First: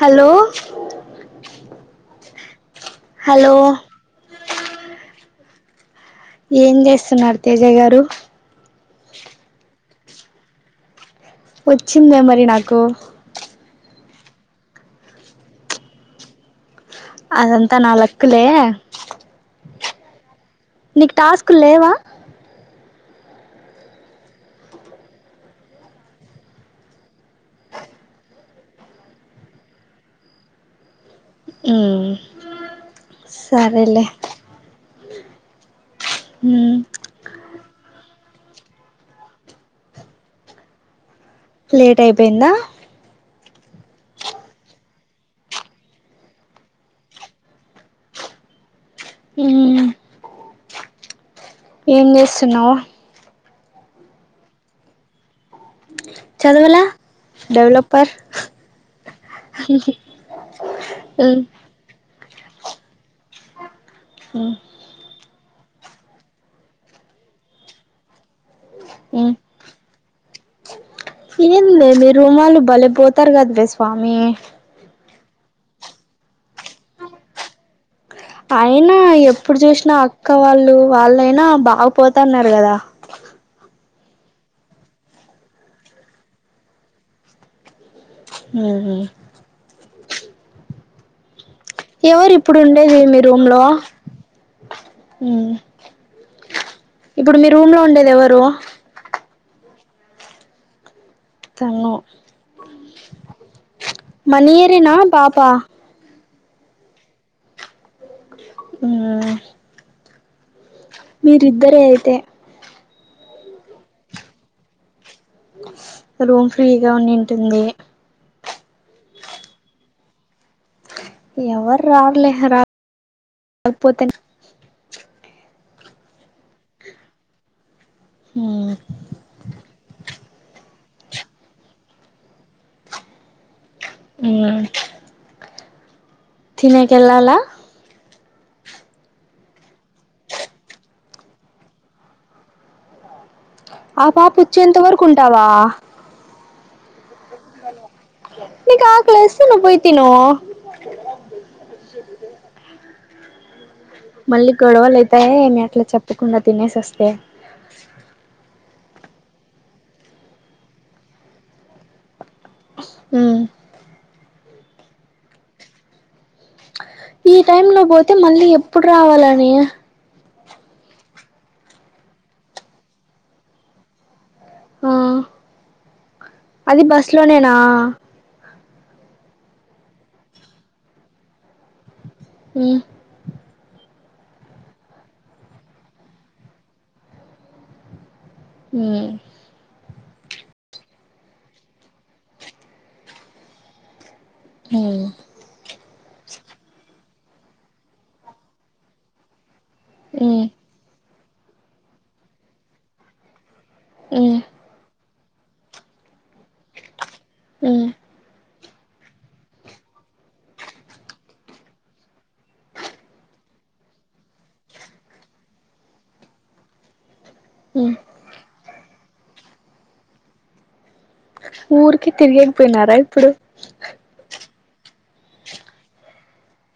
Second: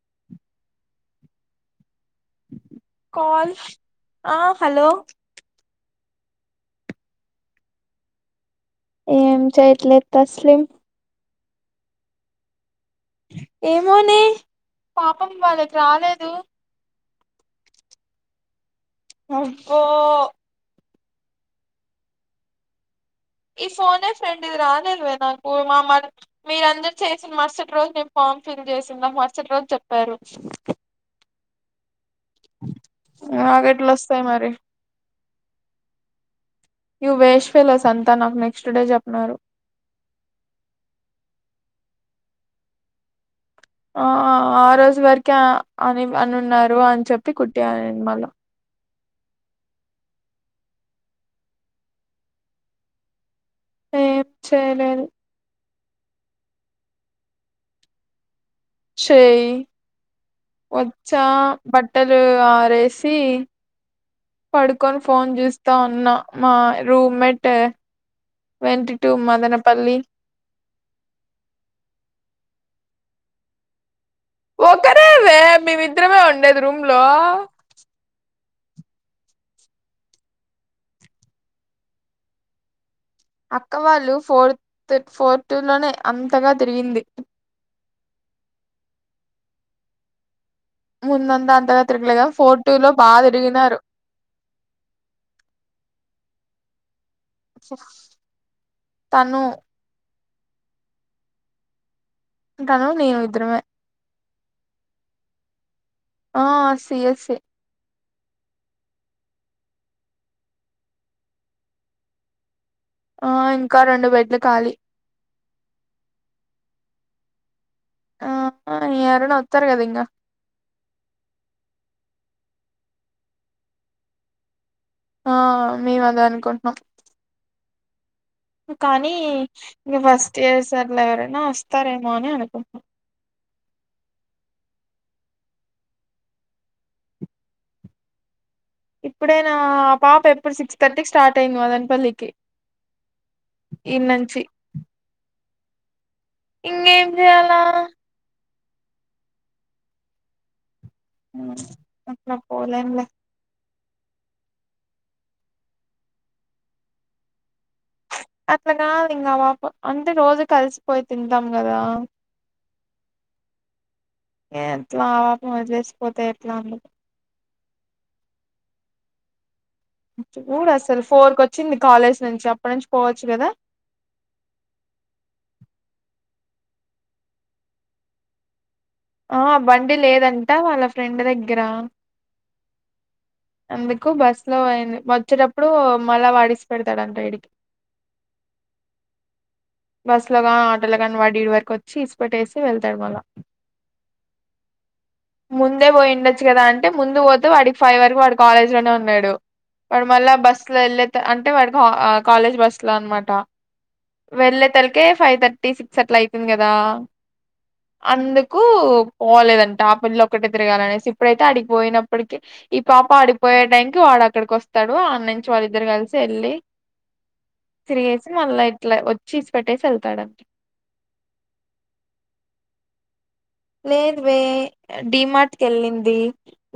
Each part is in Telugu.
హలో హలో ఆ హలో ఏం చేస్తున్నారు తేజ గారు ఏం చేయట్లేదు తస్లిమ్ వచ్చిందే మరి నాకు ఏమోనే పాపం వాళ్ళకి రాలేదు అదంతా నా లక్కులే అబ్బో నీకు టాస్క్ల్ లేవా ఈ ఫోన్ ఏ ఫ్రెండ్ ఇది రాలేదు మే నాకు మా మరి మీరు అందరు చేసిన మరుసటి రోజు నేను ఫామ్ ఫిల్ చేసినా మరసటి రోజు చెప్పారు ఉమ్ నాకు ఎట్లా సరేలేే వస్తాయి మరి యు వేష్ట్ ఫెల్సో అంతా నాకు నెక్స్ట్ డే చెప్పన్నారు లేట్ అయిపోయిందా ఆ ఆ రోజు వరకే అని అను ఉన్నారు అని చెప్పి కుట్టా నేను మళ్ళా ఏం చేస్తున్నావు ఏం చేయలేదు చదవాల డెవలపర్ చేయి వచ్చా బట్టలు ఆరేసి పడుకొని ఫోన్ చూస్తా ఉన్నా మా room mate went to Madanapalle ఎందే మీ రూమ్ వాళ్ళు బలే పోతారు కదనే స్వా ఒకరేందే మేమిద్దరమే ఉండేది రూమ్ లో అయినా ఎప్పుడు చూసినా అక్క వాళ్ళు వాళ్ళయినా బాగ పోతున్నారు కదా అక్క వాళ్ళు ఫోర్త్ పోర్ టూ లోనే అంతగా తిరిగింది ఉహుమ్ ముందు అందా రాత్రికి లేదా ఎవరు ఇప్పుడు ఫోర్ టూలో ఉండేది బా మీ రూమ్ లో తరిగినారు మ్ ఇప్పుడు మీ రూమ్ లో ఉండేది ఎవరు తను తెల్లం ఇక అను నేను ఇద్దరమే మన ఇయర్ ఏ నా పాపా ఆ సి ఎస్ ఈ ఆమ్ మీరిద్దరే అయితే ఆ ఇంకా రెండు బెడ్ లు ఖాళి రూమ్ ఫ్రీ గానే ఉంటుంది ఆ ఎవరైన్నా వత్తరా కదా ఇంకా ఎవరు రారులే రాకపోతే నే ఆ మేము అదే అనుకుంటున్నాం మ్ కానీ ఇంక ఫస్ట్ ఇయర్ సర్లే ఎవరైనా వస్తారేమో అని అనుకుంటున్నాను తినే కేలాలా ఇప్పుడే నా పాప ఎప్పుడు సిక్స్ థర్టీకి స్టార్ట్ అయింది మదనపల్లికి ఆ ఈడ్ పాప నుంచి వచ్చేంత వరకు ఉంటావా ఇంకేం చేయాలా నీకు ఆకలి వేస్తే నువ్వు పోయి తిను అ అట్లా పోలేనులే మళ్ళీ గొడవలు అయితాయ మీ అట్లా చెప్పకుండా తినేసి వస్తే అట్లాగా ఇంకా మా అంటే రోజు కలిసిపోయి తింటాం కదా ఉ ఎట్లా ఆవాప వదిలేసిపోతేా ఎట్లా అండదు ఈ టైమ్ లో పోతే మళ్ళీ ఎప్పుడు రావాల అన్నయ్య చూ అసలు ఫోర్ కు వచ్చింది కాలేజ్ నుంచి అప్పటి నుంచి పోవచ్చు కదా ఆ అది బస్ లోనేేనా ఆ బండి లేదంట వాళ్ళ ఫ్రెండ్ దగ్గర అ అందుకు బస్ లో అయింది వచ్చేటప్పుడు మళ్ళా వాడిసి పెడతాడుంటైడికి హ బస్సు లో కాని ఆటోలో ని వాడిడి వరకు వచ్చి ఇసిపట్టేసి వెళ్తాడు మళ్ళా ఉమ్ ముందే పోయిండొచ్చు కదా అంటే ముందు పోతే వాడికి ఫైవ్ వరకు వాడు కాలేజ్ లోనే ఉన్నాడు వాడు మళ్ళా ఉమ్ బస్సు లో వెళ్ళ అంటే వాడికి కాలేజ్ బస్ లో అనమాట ఉమ్ వెళ్ళ తలక ఫైవ్ ర్టీ టీ సిక్స్ అట్లా అవుతుంది కదా అందుకు పోలేదంటే ఆ పెళ్ల్లి ఒక్కటే తిరగాలనేసి ఇప్పుడైతే అడిపోయినప్పటిక ఈ పాప ఆడిపోయే టైం వాడు అక్కడికి వస్తాడు అన్న నుంచి వాళ్ళిద్దరు కలిసి వెళ్ళలి ఉమ్ త్రీయేస్ మళ్ళా ఇట్లా వచ్చి తీసి పెట్టేసి వెళ్తాడంటడి ఊరికి తిరిగకపోయినారా ఇప్పుడు లేదువే డిమాట్కి వెళ్ళింది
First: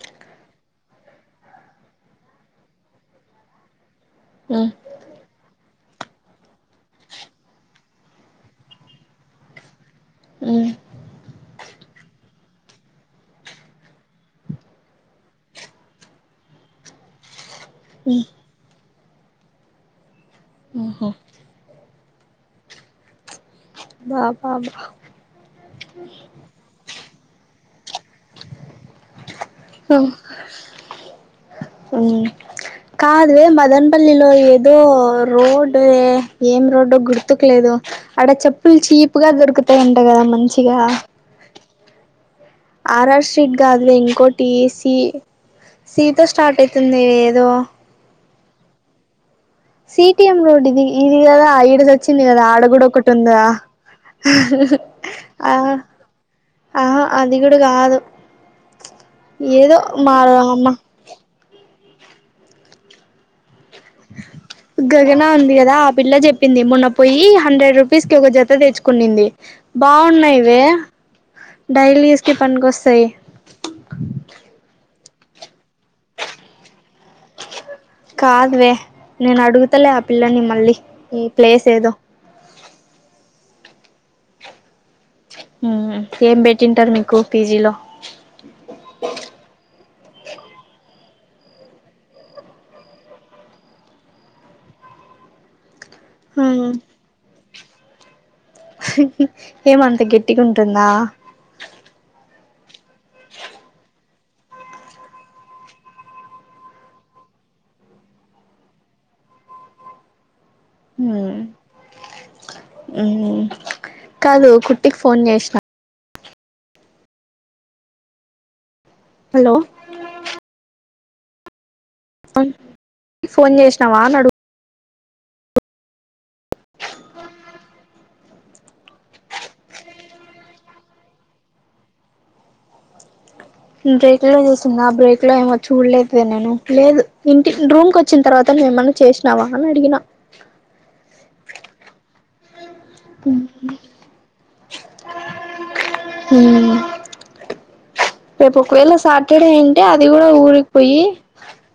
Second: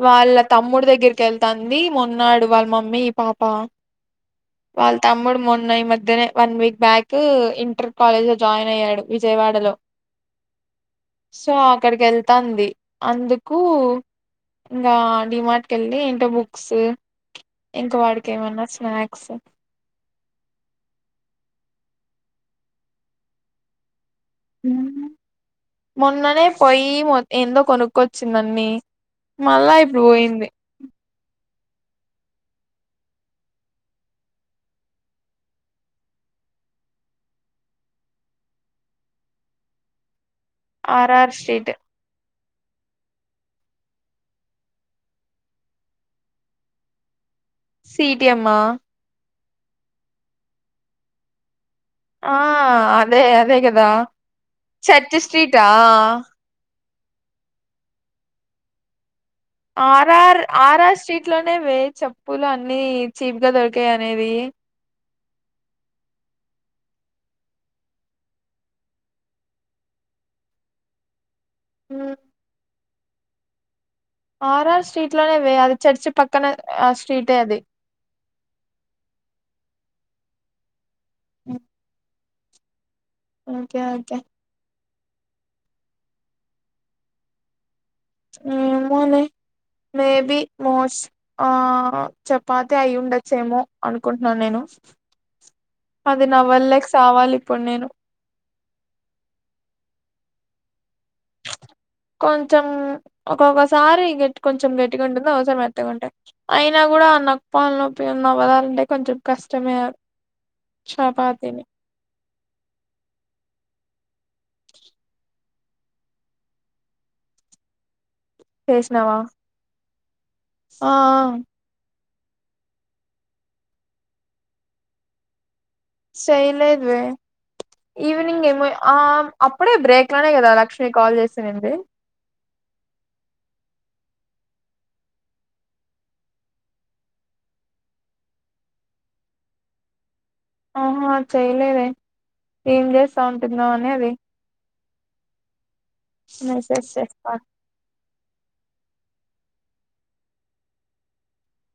వాళ్ళ తమ్ముడి దగ్గరికి వెళ్తాంది మన్నాడు వాళ్ళ మమ్మీ పాప ఉమ్ వాళ్ళ తమ్ముడు మొన్న ఈ మధ్యనే one week back inter college join అయ్యాడు విజయవాడలో ఆ సో అక్కడికి వెళ్తాంది అందుకు ఇంకా డిమార్ట్ క వెళ్ి ఏంటో బుక్స్ ఇంకా వాడికి ఏమన్నా స్నాక్స్ ఆఓహో [unintelligible] మొన్ననే పొయి ఏందో కొనుక్కొచ్చిందన్నీ మళ్ళా ఇప్పుడు పోయింది అది మదన్పల్లిలో ఏదో రోడ్ ఏం రోడ్ో గుర్తుకు లేదు అ చెప్పుల్ చీపుగా అదిొరుకుతాంట కదా మంది R R street RR street కాదులో ఇంకోటి సి సీతో స్టార్ట్ అయితుంది ఏదో కటీ అమ్మా సిటిఎం రోడ్ ఇది ఇదిగ ఐ అ వచ్చింది ఆ కదా ఆడ కూడా ఒకటి అదే ఉందా అదే కదా చర్చ్ ఆ స్ట్రీటా ఆహా అది కూడా కాదు ఏదో ఆర్ మా ఆర్ అమ్మ ఆర్ఆర్ స్ట్రీట్ లోనే వే చెప్పులు అన్నిీ చీప్ గా దొకు క అనేది ఉంది కదా ఆ పిల్ల చెప్పింది మున్న పోయి హండ్రెడ్ రూపీస్ కి ఒక జత తెచ్చుకుంది బా న్నాయివ డైలీ యూస్కి పనినికిొస్తాయి ఆర్ ఆర్ స్ట్రీట్ లోనే వే, అది చర్చి పక్కన ఆ స్ట్రీటే అది. కాదువే, నేన్ అడుగుతాలే ఆ పిల్లని మళ్ళీ, ఈ ప్లేస్ ఏదో. Okay okay. ఉమ్, ఏం బెట్టింటారు మీకు పీజిలో. ఏమో నే, మేబి మోస్. ఆ చపాతి అయి ఉండచ్చేమో, అనుకుంటున్నాను నేను. అది నమాల్ లేక సావాలి ఇప్పుడ్ నేను. ఏమంత గట్టిగా ఉంటుందా. కొంచెం, ఒక్కొక్కసారి గట్టి, కొంచెం గట్టిగా ఉంటుంది. ఒకోసారి మెత్తగాంటాయి. అయినా గు కూడా నప్పా పాల నొప్పి అన్నావ్ కదా, [unintelligible] కొంచెం కష్టమే అవి. చపాతీని ఉమ్, కాదు కుట్టికి ఫోన్ జేసిన చేసినవా, హలో ఆ ఆ ఫోన్ చేసినావా అనడు సేయ్లేదే వే ఈవినింగ్ ఏమో, ఆ అప్పుడే బ్రేక్ లోనే కదా లక్ష్మి కాల్ చేసినినింది. బ్రేక్ లోనే చేసిందా, ఆ బ్రేక్ లో ఏమో చూడలేదు వే నేను. లేదు ఇంటి, రూమ్ కు ఓచ్చిన తర్వాత మేము ఏమన్నా చేసినావా అని అడిగిన. ఆహా చేయలేదే, ఏం జేస్తా ఉంటుందో అని అది. మెసేజ్ చేయి [unintelligible] రేపు ఒకవేళ సాటర్డే ఉంటే, అది కూడా ఊరికి పోయి,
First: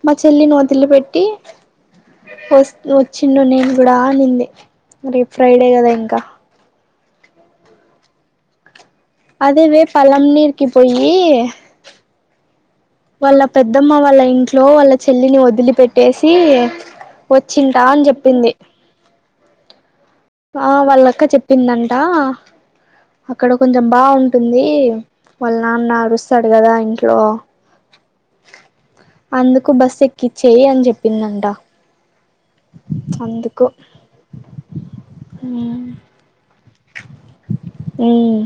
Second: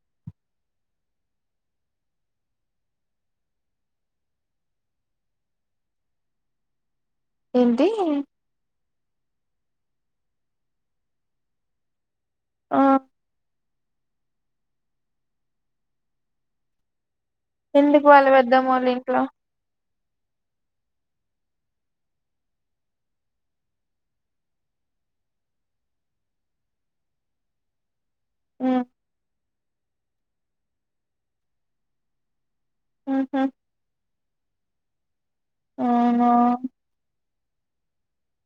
మా చెల్లి నీ ఓదిలి పెట్టి, ఓస్త్ వచ్చిండు నేను కూడా అనింది. రేప్ ఫ్రైడే కదా ఇంకా. ఏంటి అదేవే పలంనీరుకి పోయ్యి ఆ వాళ్ళ పెద్దమ్మ వాళ్ళ ఇంట్లో, వాళ్ళ చెల్లిని వదిలి పెట్టేసి వచ్చింటా ఎందుకు అని వాళ్ళ జెప్పింది. పెద్దమ్మ వాళ్ళ ఇంట్లో ఆ వాళ్ళక్క చెప్పిందంట, అక్కడ కొంచెం బావుంటుంది. వాళ్ళ నాన్న అరుస్తాడు గదా ఇంట్లో. ఉమ్ అందుకు, బస్సు ఎక్కిచ్చేయి అని జెప్పిందంట. ఉహు అందుకు అవునా. ఉమ్మ్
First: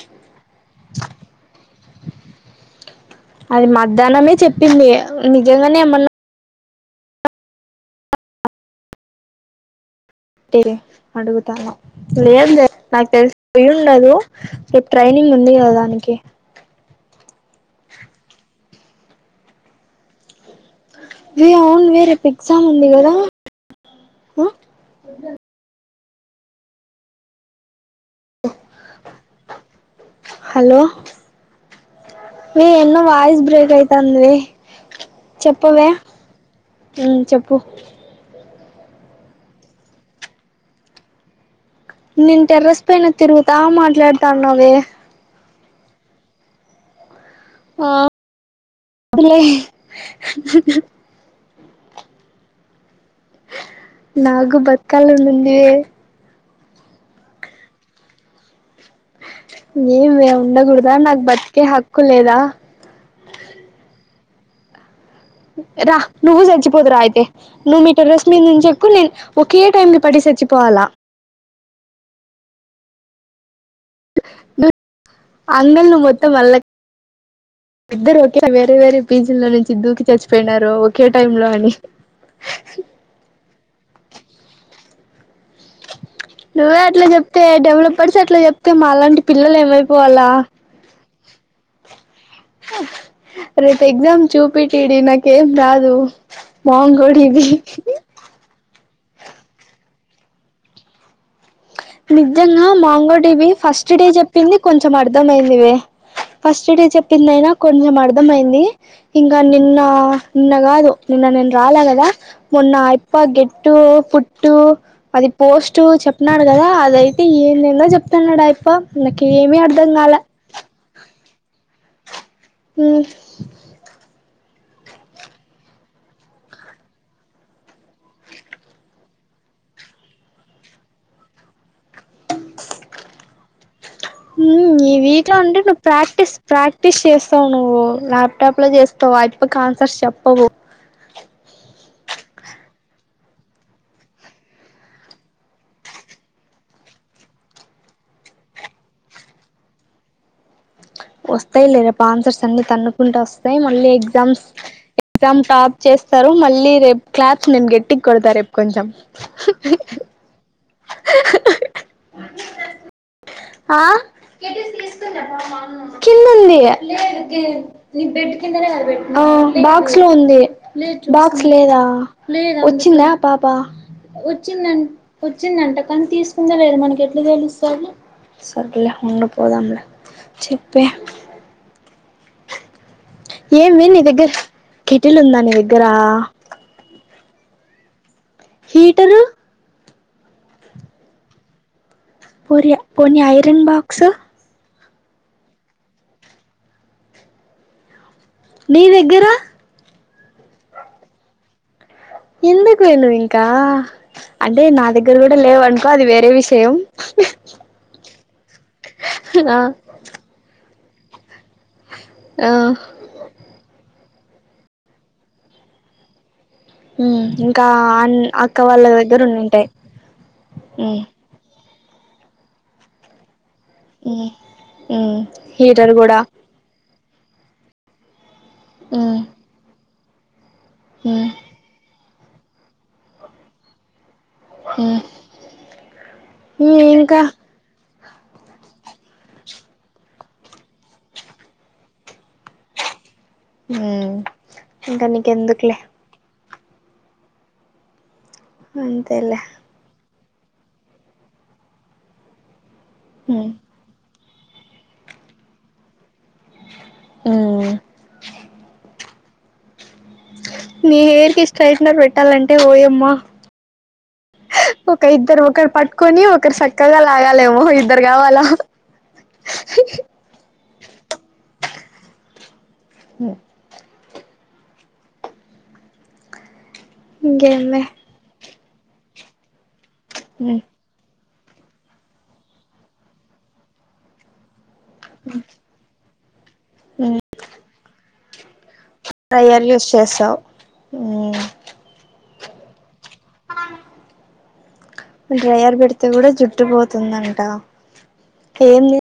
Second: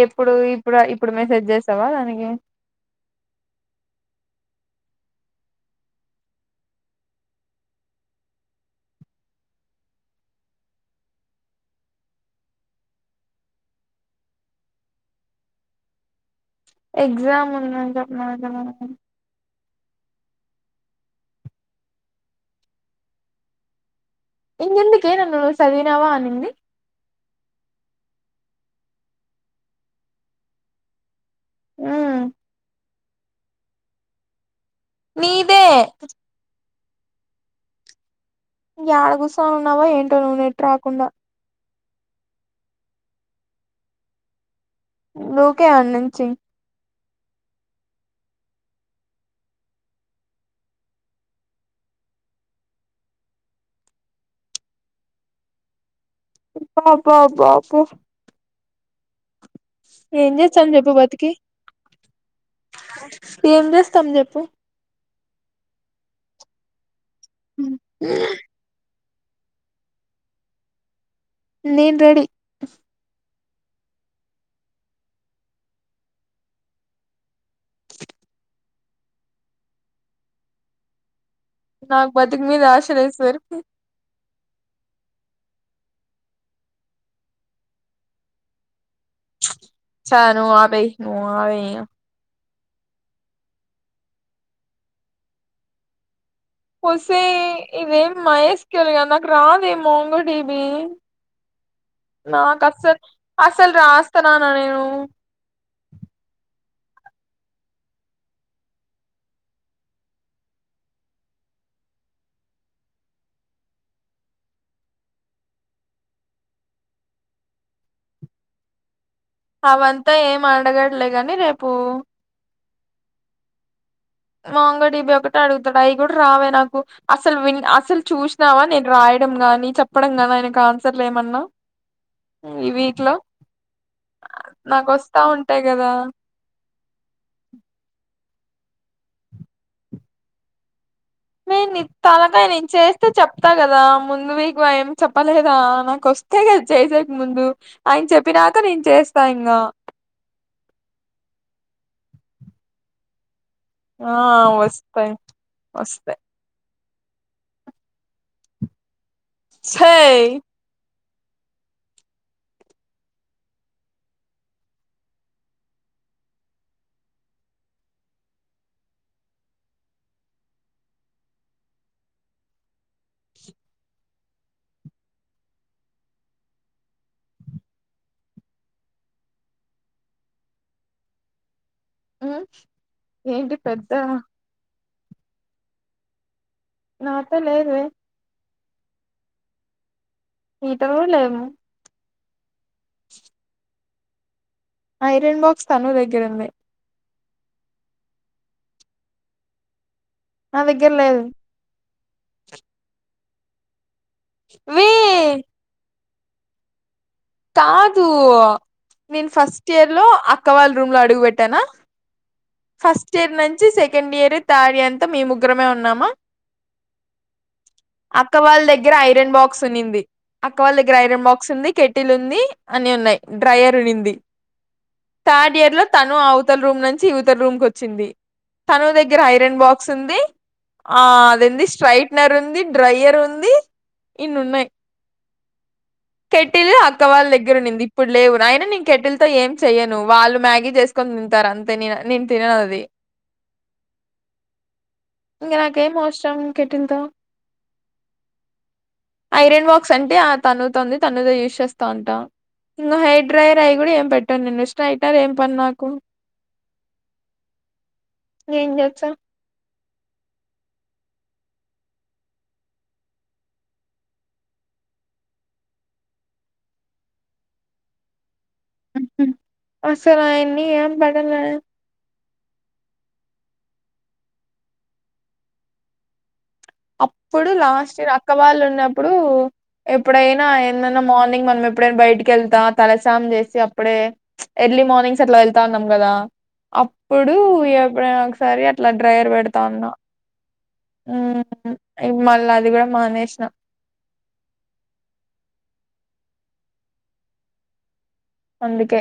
ఎప్పుడు, ఇప్పుడ ఇప్పుడు మెసేజ్ చేసావా దానికి ధనమే చెప్పింది, నిజంగానే మొన్నా లేదు లే నాకు తెలిసి పోయి ఉండదు, రేప్ ట్రైనింగ్ గ్ ఉంది కదా దానికి. ఎగ్జామ్ ఉన్నా [inaudible] వే అవున్ వే, రేపు ఎగ్జామ్ ఉంది గదా. ఇంగెందుకే నన్ను సదివినవా అనింది. హలో, ఉమ్ హే ఎన్న వాయిస్ బ్రేక్ అయితాంది వే. నీదే ఉమ్ చెప్పు. ఏడ కుర్సొని ఉన్నావో ఏంటో నువ్వు నెట్టు రాకుండా నేన్ టెర్రస్ పైన తిరుగుతా మాట్లాడతాన్నవే దుకేయ్ అడీ నుంచి ఆ లే నాకు బతుకాలనీ ఉంది వే అబ్బా బా బా బా ఏమే చెప్పు ఉండకూడదా నాకు బతికి బతికే హక్కు లేదా ఏం చేస్తాం చెప్పు రా నువ్వు చచ్చిపోదు రా అయితే నువ్వు మీ టెర్రస్ మీద నుంచెక్కు నేను ఓకే టైం కి పడి సచ్చి పోవాలా నేన్ రెడి ను అంగల్ ను మొత్తం అళ్ల ఇద్దరు ఒకే వేరే వేరే పీజీ లో నుంచి దూకి చచ్చిపోయినారు ఒకే టైమ్ లో అని నాకు బతుకు మీద ఆశ లేదు సార్ నువ్వే అట్లా చెప్తే డెవలపర్స్ అట్లా చెప్తే మాలాంటి పిల్లలు ఏమి చా ఆయిపోవాలా నువ్వు ఆపేయ్ నువ్వు అగు ఇగ రేపూ ఎక్సామ్ చూపి ఇట్డి నాకేం రాదు ఒసేయ్ మోంగోడివి ఇదేమి మహేష్కెళగా నాకు రాదేమో మంగటివి నిజంగా మాంగటివి అసలు ఫస్ట్ డే రాస్తన్నానా చెప్పింది నేను కొంచెం అర్ధమయింది వే ఫస్ట్ డ చెప్పిందయినా కొంచెం అర్థమయింది. ఇంకా నిన్న నిన్న కాదు నిన్న నే రా అల గాదా మొన్న ఇప్ప గేట్టు పుట్టు అ పోస్ట్ చెప్ అంటున్నాడు కదా అదైతే ఏంది ఏందో చెప్తున్నాడు అయిపో నాకు ఏమి అర్ధం కాలే అట్లే గాని రేపు హ్ మాంగడిబి ఒకటి అడుగుతాడు అవి కూడా రావే నాకు అసలు వి అసలు చూసినావా నేను రాయడం నాని చెప్పడం గాని ఆయనకు ఆన్సర్లు ఏమన్నా ఇవి ఇట్ల నీ వీక్లో అంటే నువ్వు ప్రాక్టీస్ ప్రాక్టీస్ చేస్తావు నువ్వు ల్యా లాప్ టాప్ లో చేస్తావా ఇప్ ఆన్సర్ చెప్పవు ని తాలకాయ నేను చేస్తే చెప్తా కదా ముందు వీక్ ఏం చెప్పలేదా నాకు వస్తే కదా చేసేకి ముందు ఆయన చెప్పినాక నేను చేస్తా ఇంగా వస్తాయిలే పా ఆన్సర్స్ అన్ని తన్నుకుంట వస్తా మళ్ళీ ఆ ఎగ్జామ్స్ వస్తాయి ఎగ్జామ్ టాప్ వస్తాయి చేస్తారు మళ్ళీ రేపూ క్లాప్స్ నేను గట్టిగా కొడతా రేపు కొంచెం ఒసేయ్ ఆ కిందంది బ కింద బాక్స్ లో ఉంది బాక్స్ లేదా వచ్చిందా పా పా వచ్చిందం వచ్చిందంట కానీ తీసుకుందే లేదా మనకి ఎట్లా తెలుస్తది సర్గలే ఉండు పోదాంలే చెప్పే హ్ ఏమి నీ దగ్గర కెటిలు ఉందా నీ దగ్గర నా అత్త లేదువే హీటరూ హీటరూ లేదు. పోనీ ఐరన్ బాక్స్ ఐరన్ బాక్స్ తను దగ్గర ఉంది. నీ దగ్గర నా దగ్గర లేదు. ఎందుకు వే నువు ఇంకా అంటే నా వే దగ్గర కూడా లేవు అనుకో అది వేరే విషయం కాదు నేను ఆ ఫస్ట్ ఇయర్ లో అక్కవాళ్ళ రూమ్ లో అడుగుట్టానా ఆ ఫస్ట్ ఇయర్ నుంచి సే సెకండ్ ఇయర్, థర్డ్ ఇయర్ అంతా మేం ముగ్గురమే ఉన్నామా హ్మ్ ఇంకా అన్ అక్క అక్కావాళ్ళ వాళ్ళ దగ్గర ఐరన్ బాక్స్ ఉండింటాయి ఉన్నింది. అక్క వాళ్ళ దగ్గర హ్మ్ ఐరన్ బాక్స్ ఉంది, కేటిల్ ఉంది. ఇంకా అన్నీ ఉన్నాయి. డ్రైయర్ ఉన్నింది. హ్మ్ హ్మ్ థర్డ్ ఇయర్ లో హీటర్ తను కూడా అవతల రూమ్ నుంచి ఇవతల రూమ్ కి వచ్చింది. తను హ్మ్ దగ్గర ఐరన్ బాక్స్ ఉంది. ఆ హ్మ్ అదేంది స్ట్రైట్నర్ ఉంది, డ్రయర్ ఉంది. ఇన్నన్నాయి. హ్మ్ కేటిల్ హ్మ్ అక్కా ఇంకా వాళ్ళ దగ్గర ఉన్నింది. ఇప్పుడు లేవు. అయినా నేను కెటిల్ తో ఏం చెయ్యను వాళ్ళు మ్యాగీ చేసుకొని తింటారు అంతే. నే నేను తినను అది. హ్మ్ ఇంకా ఇంక నీకెందుకులే నాకేం అవసరం. కెటిల్ తో అంతేలే ఐరన్ బాక్స్ అంటే తనుతోంది తనూ దే యూస్ చేస్తా ఉంటా ఇంకా హెయిర్ హ్మ్ డ్రయర్ అయి కూడా ఏ పెట్ట నిన్న ఇష్ట అయితే ఏం పని నాకు హ్మ్ ఏం చేస్తాం నీ హెయిర్ కి స్ట్రైట్నర్ పెట్టాలంటే ఓయమ్మా. ఒక ఇద్దరు ఒకరు పట్టుకొని ఒకరు చక్కగా లాగాలేేమో ఇద్దరు కావాలా? అసలా అవన్నీ ఏం పడలా హ్మ్ అప్పుడు ఇంకేంలే లాస్ట్ ఇయర్ అక్క వాళ్ళు ఉన్నప్పుడు, ఎప్పుడైనా హ్మ్ ఎందన్నా మాల్ మనం ఎప్పుడైనా బయటికి వెళ్తా తల స్నానం చేసి అప్పుడే ఎర్లీ మార్నింగ్స్ అలా వెళ్తా ఉన్నాం కదా హ్మ్ అప్పుడు ఎప్పుడైనా ఒకసారి అట్లా డ్రైయర్ డ్రయర్ యూస్ పెడతాన్నా. చేస్తావు హ్మ్ ఉమ్ మళ్ళీ అది కూడా మానేసినా. డ్రయర్ పెడితే కూడా జుట్టు పోతుందంట. అందుకే ఏంది